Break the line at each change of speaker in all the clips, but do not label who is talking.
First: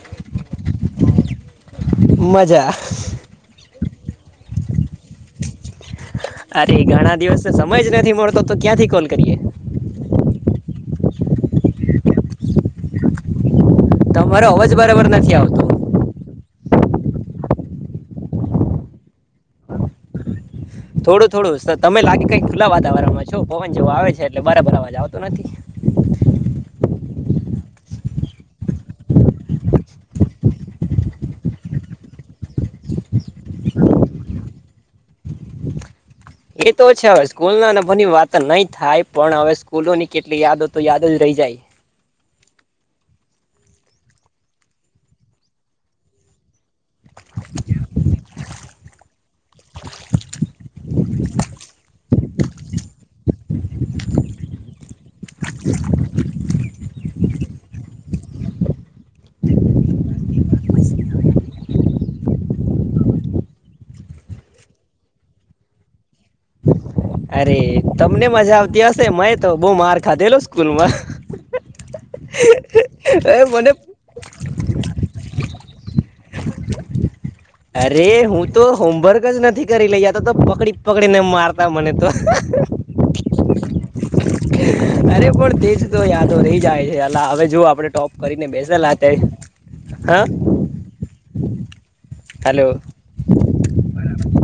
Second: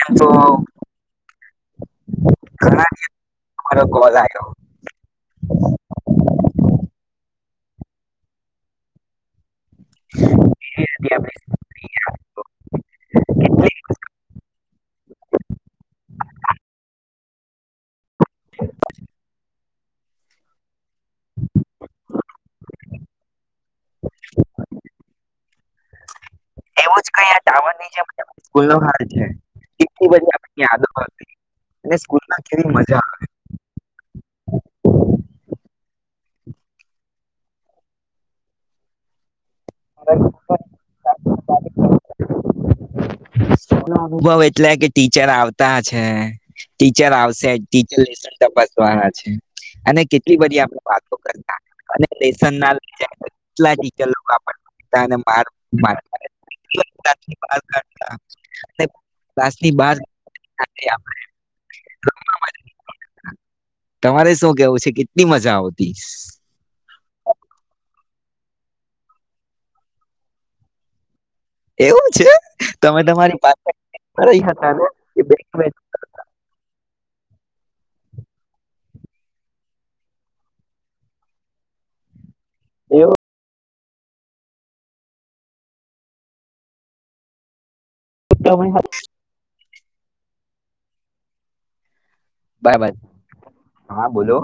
એ તો
મજા
ઘણા [unintelligible] [unintelligible]
અરે ઘણા દિવસનો સમય જ નથી મળતો તો ક્યાંથી કોલ કરીએ.
એ આપ [unintelligible] કેટલીક
તમારો અવાજ બરાબર નથી આવતો? થોડું થોડું તમે લાગે કઈક ખુલ્લા વાતાવરણમાં છો પવન જેવો આવે છે એટલે બરાબર અવાજ આવતો નથી.
જ કઈ આ ટાવરની જેમ ખુલ્લો આન છે. કેટલી બધી આપણી આદત [unintelligible] ને સ્કૂલમાં કેવી મા આવે.
એ તો છે હવે સ્કૂલ ના ભની વાત નહી થાય પણ હવે ફૂલો ની કેટલી યાદો તો યાદ જ રહી જાય. [inaudible]
સ્કૂલના અનુભવ એટલે કે ટીચર આવતા છે. ટીચર આવશે ટીચર લેસન તપાસવાના છે, અને કેટલી બધી આપણે વાતો કરતા અને લેસના ચેપ્ કેટલા ટીચર આપણને પ [unintelligible] [unintelligible] બાર કાઢ્તા. ને ક્લાસની બાર ક [unintelligible] તમારે શું કેવું છે કેટલી મજા આવતી. [unintelligible]
અરે તમને મજા આવતી હશે મેં તો બહ માર ખાધેલો સ્કૂલમાં.
એવું છે, તમે
એ
તમારી પાસે
મને
ર હતા ને. [unintelligible]
અરે હું તો હોમવર્ક જ નથી કરી લઈ આ તો તો પકડી પકડીને મારતા મને તો,
એવું
અરે પણ તેજ તો યાદો રહી જાય છે હવે જો આપડે ટોપ કરીને
તમે હતા?
બેસેલતા હા. [inaudible] હલો
બાઈ ભાઈ હા બોલો.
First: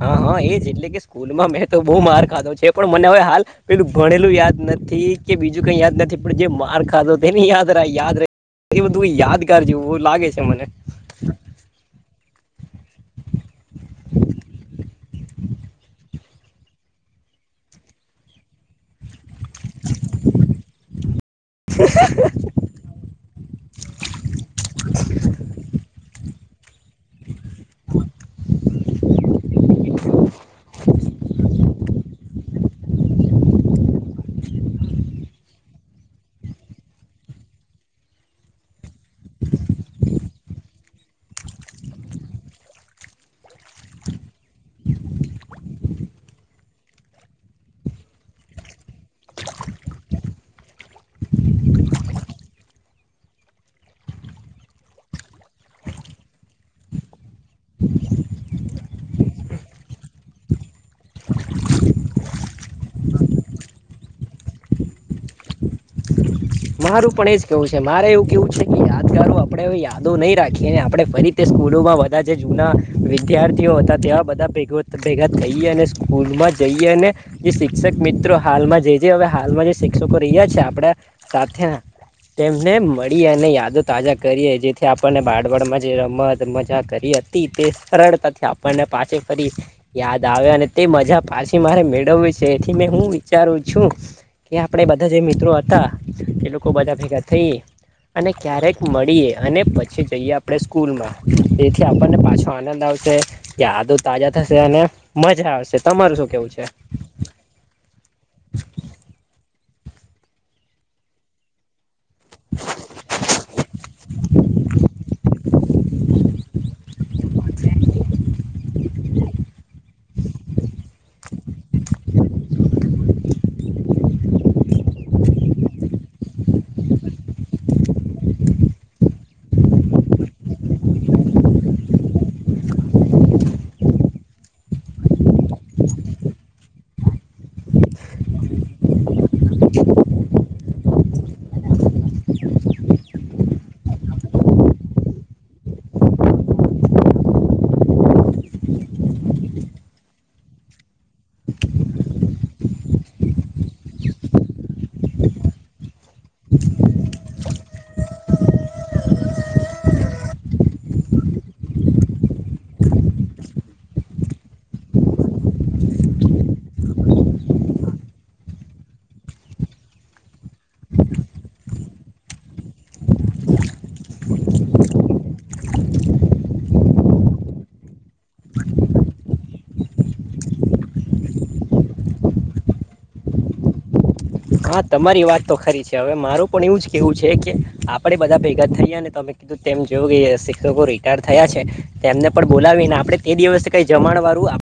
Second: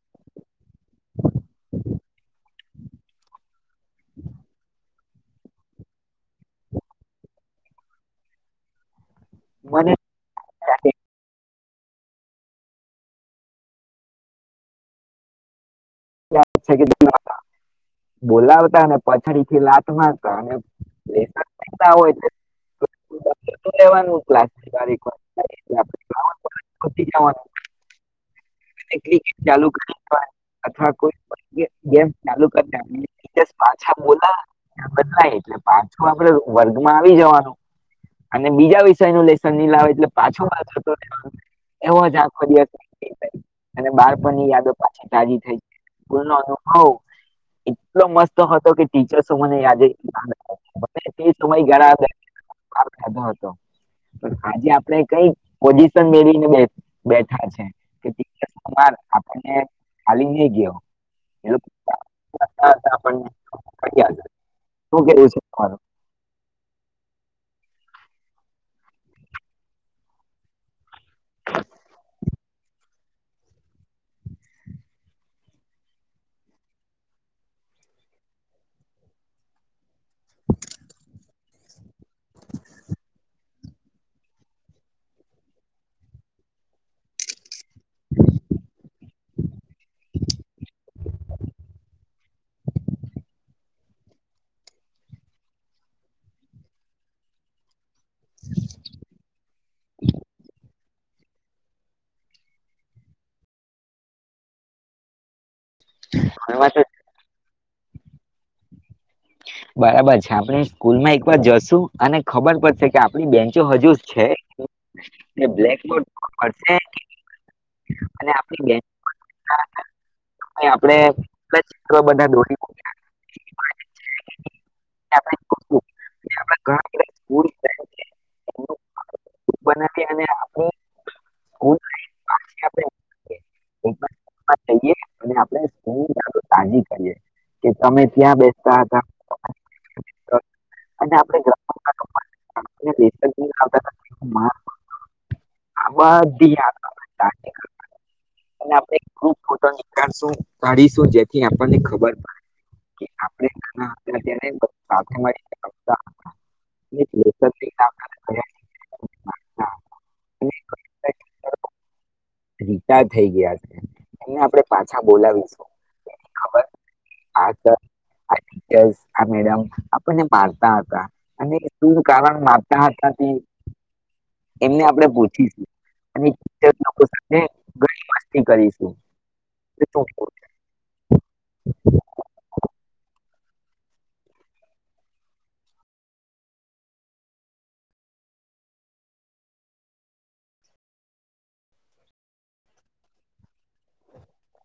હા હા એજ એટ કે સ્કૂલમાં મેં તો બહુ માર ખાધો છે પણ મને હવે હાલ પેલું ભણેલું યાદ નથી. કે બીજું કઈ યાદ નથી પણ જે માર ખાધો તેને યાદ યાદ બધું યાદ કર જેવું
મને
બ લાગે છે મને. [inaudible]
છે, બોલાવતા અને પછ થી લાત મારતા હોયેવાનું [unintelligible] [unintelligible]
[inaudible]
અથવા કોઈ ચાલુ કર હોયછા બોલા બદલાય એટલે પાછું આપડ વર્ગમાં આવી જવાનું અને બીજા વિષય નું લસન ન લાવે એટલે પાછોતો રહેવા એવ જ આ [unintelligible] અને બાળપણની યાદો પાછી તાજી થઈ, સ્કૂલ ન અનુભવ, એટલો મસ્ત હતો કે ટીચર્સો મને યાદ સમય ગધ હતો પણ, આજે આપણે કઈ પોઝિશન મેળને બેઠા છે. આપણને ખાલી નહી ગયો શ કેું છેરું [unintelligible]
મારું પણ એજ કેવું છે મારે એવું કેવું છે કે યાદગારો આપણે યાદો નહી રાખીએ અને આપણે ફરી તે સ્કૂલોમાં બધા જે જૂના, વિદ્યાર્થીઓ હતા ત્યાં બધા ભેગ ભેગા થઈએ અને સ્કૂલમાં જઈએ અને, જે શિક્ષક મિત્રો હાલમાં જ છે હવે હાલમાં જે શિક્ષકો રહ્યા છે આપણ સાથે, તેમને મળી અને યાદો તાજા કરીએ જેથી આપને બળવાડમાં જે રમત મજા કરી હતી તે સરળતાથી આપણને પાછ ફરી યાદ આવે અને તે મજા પાછી મારે મેળવવી છે એથી મે હું વિચારું છું, કે આપણે બધા જે મિત્રો હતા એ લોકો બધા ભેગા થઈ, અને ક્યારેક મળીએ અને પછી જઈએ આપણે સ્કૂલ માં, તેથી આપણને પાછો આનંદ આવશે, યાદો તાજા થશે અને મજા આવશે. તમારું શું કેવું
એમાં
છે?
તો બરાબર છે આપણે સ્કૂલમાં એક વાર જશું અને ખબર પડશે કે આપણી બેન્ચો હજુ છે, બ્લેકબોર્ડ પ અને આપડી અને આપડે [unintelligible] જઈએ અને આપણે સ્કૂલ તાજી કરીએ, કે તમે ત્યાં બેસતા હતા. અને આપણે રમવા બેસતા જ નહીં આવતા આ બધી તાજી અને આપડે ખુબ કાઢીશું જેથી આપણને ખબર પડે. આ [unintelligible] એ [unintelligible] રીતા થઈ ગયા છે, એને આપણે પાછા બોલાવીશું. ખબર હા મેડમ આપણને મારતા હતા, અને શું કારણ મારતા હતા, એમને આપણે પૂછી અને લોકો સાથે ઘણી કરીશું.
હા તમારી વાત તો ખરી છે હવે મારું પણ એવું જ કેહેવું છે કે, આપણેે બધા ભેગા થઈયા અને તમે કીધું તેમ જો કે શિક્ષકો રિટાયર થયા છે, તેમને પણ બોલાવી અનેને આપણે તે દિવસે કઈ જમાણ વાળું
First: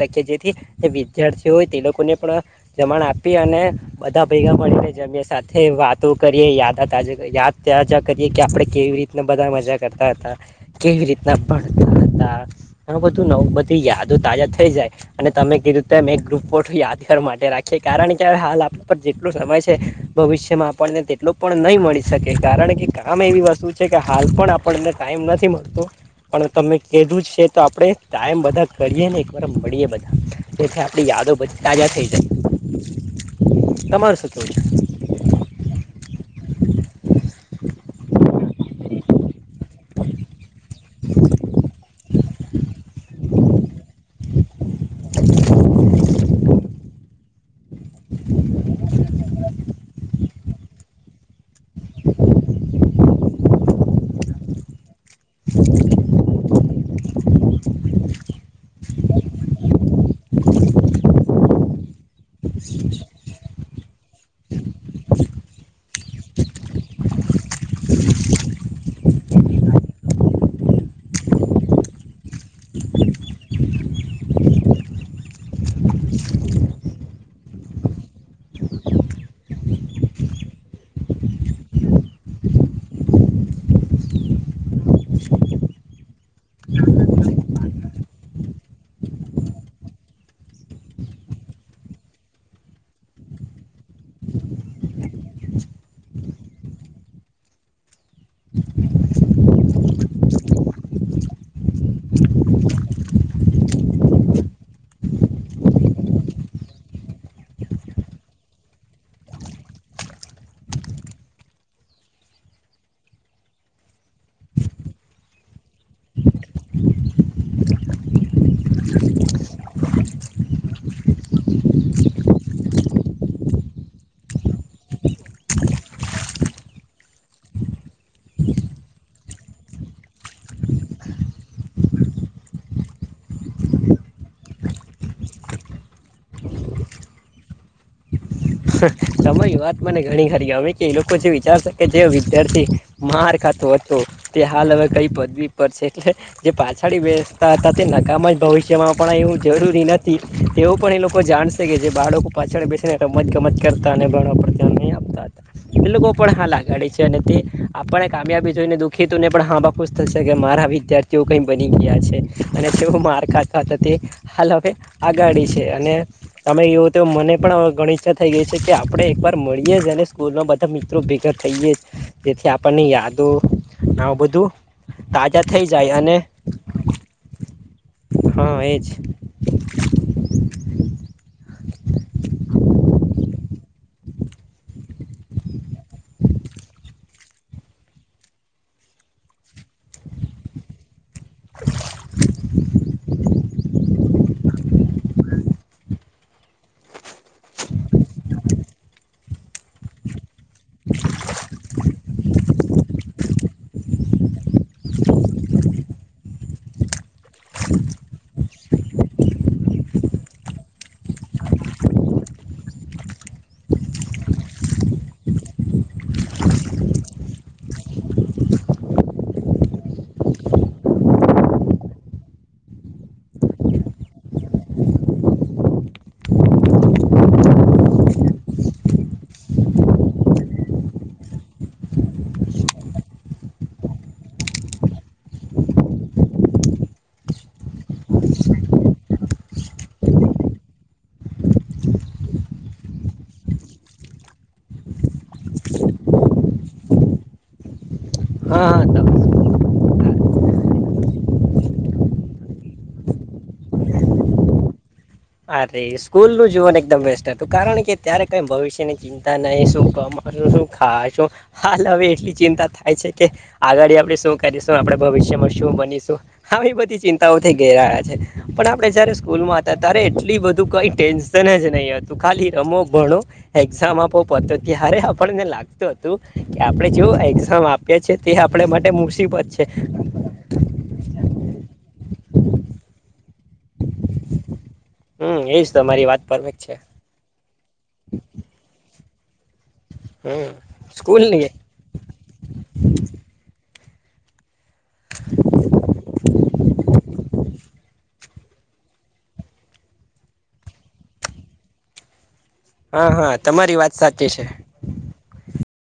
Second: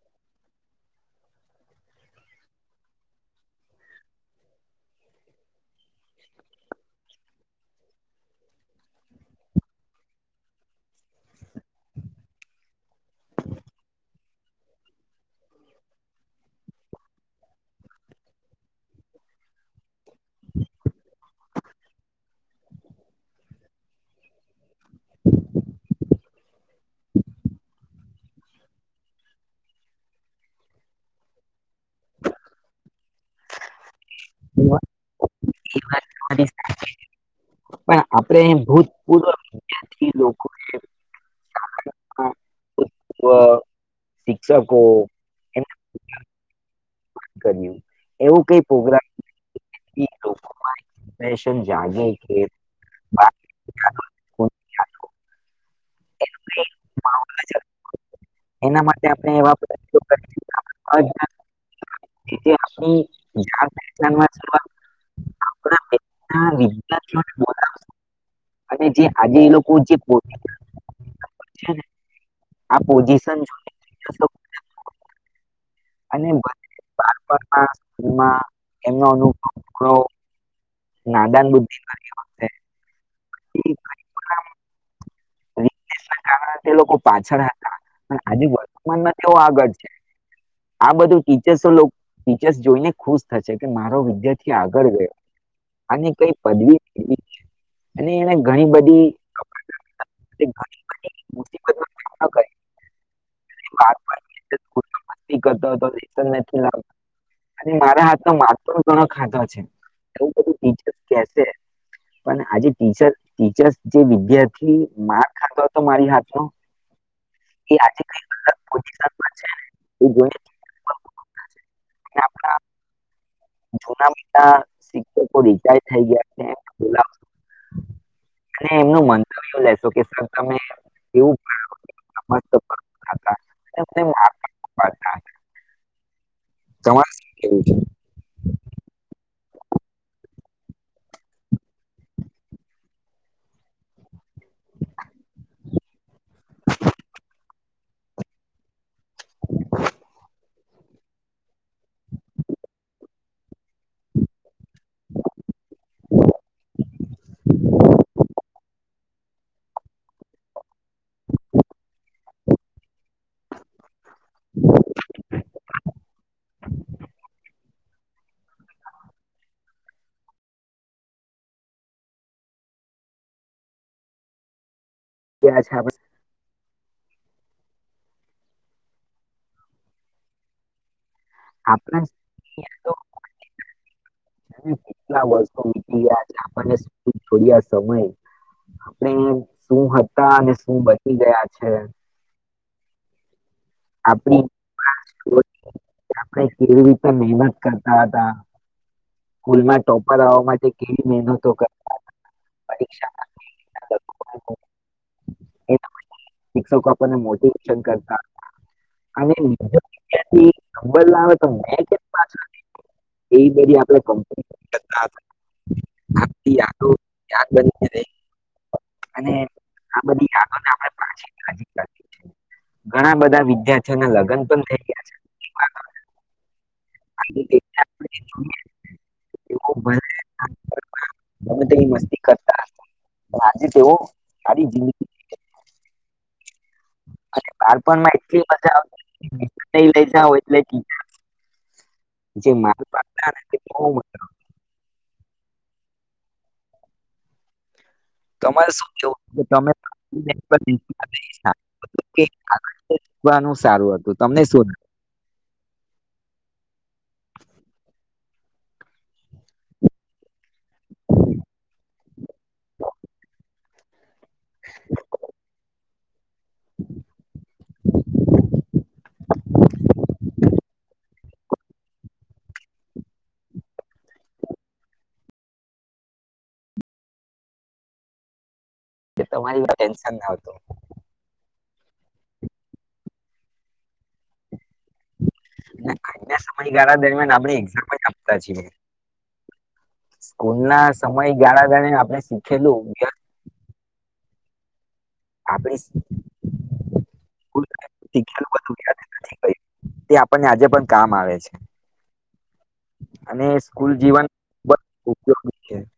રાખીએ જેથી, વિદ્યાર્થી હોય તે લોકોને પણ, જમાણ આપી અને બધા ભેગા મળીને જમીએ સાથે વાતો કરીએ યાદા યાદ તજા કરીએ કે આપડણે કેવી રીતના બધા મજા કરતા હતા, કેવી રીતના પડતા હતા, આ બધું નવ બધી યાદો તાજા થઈ જાય, અને તમે કીધુંતે એમ એક ગ્રુપ ફોટો યાદગાર માટે રાખીએ કારણ કે હાલ પણ જેટલો સમય છે, ભવિષ્યમાં આપણને તેટલ પણ નહી મળી શકે કારણ કે કામ એવી વસ્તુ છે કે હાલ પણ પણ એને ટાઈમ નથી મળતો. પણ તમે કેધું જ છે તો આપણે ટાઈમ બધા કરીએ ને એકવાર મળીએ બધા, જેથી આપણી યાદો બધી તાજા થઈ જાય. [inaudible] કહેવું છે
પણ આપડે એ ભૂત [unintelligible] [unintelligible] ત્યાથી લોકોને
[inaudible]
શિક્ષકો એમ કર્યું, એવું કઈ પ્રોગ્રામ જાગે કે એના માટે આપણે એવા [unintelligible] વિદ્યાર્થીઓ [inaudible] લોકો જે પોતે છે ને આ પોઝિશન [inaudible] એમાં એમનો [inaudible] નાદાન બુદ્ધિ [unintelligible] એના કારણે તે લોકો પાછળ હતા પણ આજુ વર્તમાનમાં તેઓ આગળ છે, આ બધું ટીચર્સ ટીચર્સ જોઈને ખુશ થશે કે મારો વિદ્યાર્થી આગળ ગયો, આ કઈ પદવીવી અને એને ઘણી બધી ઘણી મુસીબતનો સામનો કરીને બાળપણની અંદર સ્કૂલમાં કરતો નથી લાવતા અને મારા હાથ ન માર પણ ઘણો ખાધો‌ છે, એવુ બધું ટીચર્સ કેસે, પણ આજે ટી ટીચર્સ જે વિદ્યાર્થી માર્ક ખાતો હતો મારી હાથ ન એ આજે ક [unintelligible] આપણા જૂના શિક્ષકો રિટાયર થઈ ગયા છે અને એમનું મંતવ્ય લેશો કે સર તમે એવું મસ્ત કરતા હતા તમને માર પાડતા હતા. તમારે શું કેવું છે
સમય વાત મને ઘણી ખરી હ કે એ લોકો જે વિચારશે કે જે વિદ્યાર્થી, માર ખાતો હતો તે હાલ હવે કઈ પદવી પર છે એટલે જે પાછળ બેસતા હતા તે નકામ જ ભવિષ્યમાં પણ એવું જરૂરી નથી, તેવું પણ એ લોકો જાણશે કે જે બાળકો પાછળ બેસીને રમ રમત ગમજ કરતા અને [unintelligible] ધ્યાન નઆપતા હતા એટ લોકો પણ હાલ આગાળ છે અને તે, આપને કામયાબી જોઈને દુખ ખેતુને પણ હાબ ખુશ થશે કે મારા વિદ્યાર્થીઓ કંઈ બની ગયા છે, અને તેઓ મારખા ખાતા તે, હાલ હવે આગાડી છે અને તમે એવું તો મને પણ [unintelligible] ઈચ્છા થઈ ગઈ છે કે આપણે એકવાર મળીએ જ અને સ્કૂલમાં બધા મિત્રો ભેગા થઈએ, જેથી આપણને યાદો આ બધું
કે
તાજા થઈ
આજે
જાય અને હા એજ.
આપ કેટલા વર્ષો વ ગયા છે આપણને જોડ સમય આપણે શું હતા અને શું બ- [unintelligible] બની ગયા છે. આપણે [unintelligible] કેવી રીતે મહેનત કરતા હતા. સ્કૂલ માં ટોપર આવવા માટે કેવી મનતો કર પરીક્ષા [unintelligible] શિક્ષકો [inaudible] બધી [unintelligible] આજે તેઓ સારી જિંદગી [unintelligible] [unintelligible] જે માલ પાડતા તે બો મજા [unintelligible] તમારે
હા
શું
હા
કેવું કે તમે [unintelligible] સારું હતું તમને શું લાગે?
અરે સ્કૂલ નું જીવન એકદમ બેસ્ટ હતું કારણ કે ત્યારે કઈ ભવિષ્યની ચિંતા નહી શું કમાશું શું ખાશું, હાલ હવે એટલી ચિંતા થાય છે કે, આગળ આપણે શું કરીશું આપણે ભવિષ્યમાં શું બનીશું? આવી બધી ચિંતાઓ થઈ ગઈ છે પણ આપડણે જયારે સ્કૂલમાં હતા. એટલી બધું કઈ ટેન્શન જ નહી હતું ખાલી રમો ભણો, એક્ઝામ આપો પતો ત્યારે આપણને લાગતું હતું, કે આપણે જો એક્ઝામ આપએ છે તે આપડે માટે મુસીબત છે.
તમારી
[inaudible]
ટેન્શન ના હતું
હમ એજ
અને
તમારી વાત
આજના
પરફેક્ટ છે.
સમયગાળા દરમિયાન આપણે એક્ઝામ આપતા જીને.
હમ
સ્કૂલના સમય
સ્કૂલની
ગાણા દરમિયાન આપણે શીખેલું આપ તે આપણને આજે પણ કામ આવે છે. [unintelligible]
હા હા
અને
તમારી વાત સાચી છે.
હ. [inaudible]